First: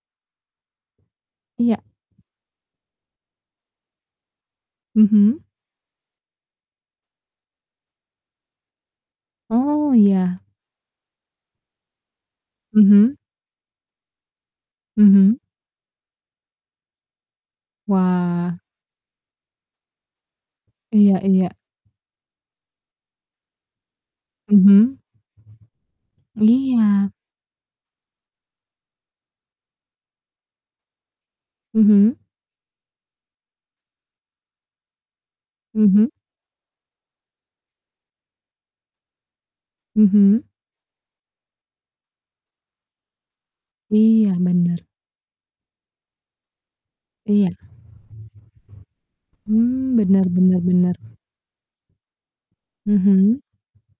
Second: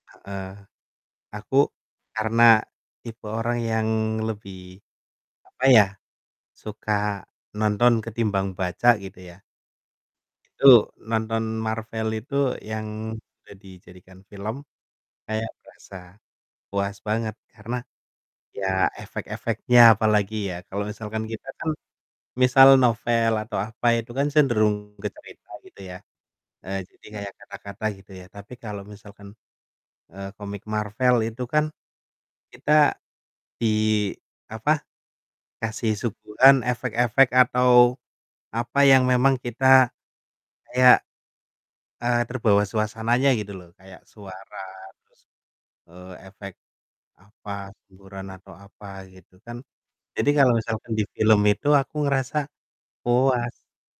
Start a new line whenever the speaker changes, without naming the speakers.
Heeh, aku
Iya.
karena tipe orang yang lebih,
Mhm.
apa ya, suka nonton ketimbang baca gitu ya
Oh, iya.
itu nonton Marvel itu
Mhm.
yang sudah dijadikan film,
Mhm.
kayak berasa puas banget karena
Wah.
ya efek-efeknya apalagi ya, kalau
Iya
misalkan kita
iya.
kan, misal novel atau apa, itu kan cenderung
Mhm?
bercerita gitu ya heeh, jadi
Iya.
kayak kata-kata gitu ya, tapi kalau misalkan, eee, komik Marvel itu kan
Mhm.
kita di, apa, kasih
Mhm?
suguhan efek-efek atau, apa yang memang kita
Mhm.
kayak, eee, terbawa suasananya gitu loh, kayak
Iya,
suara
bener.
terus, eee, efek
Iya.
apa, semburan atau apa, gitu kan,
Mmm, bener
jadi kalau
bener
misalkan
bener.
di film itu aku ngerasa
Mhm?
puas.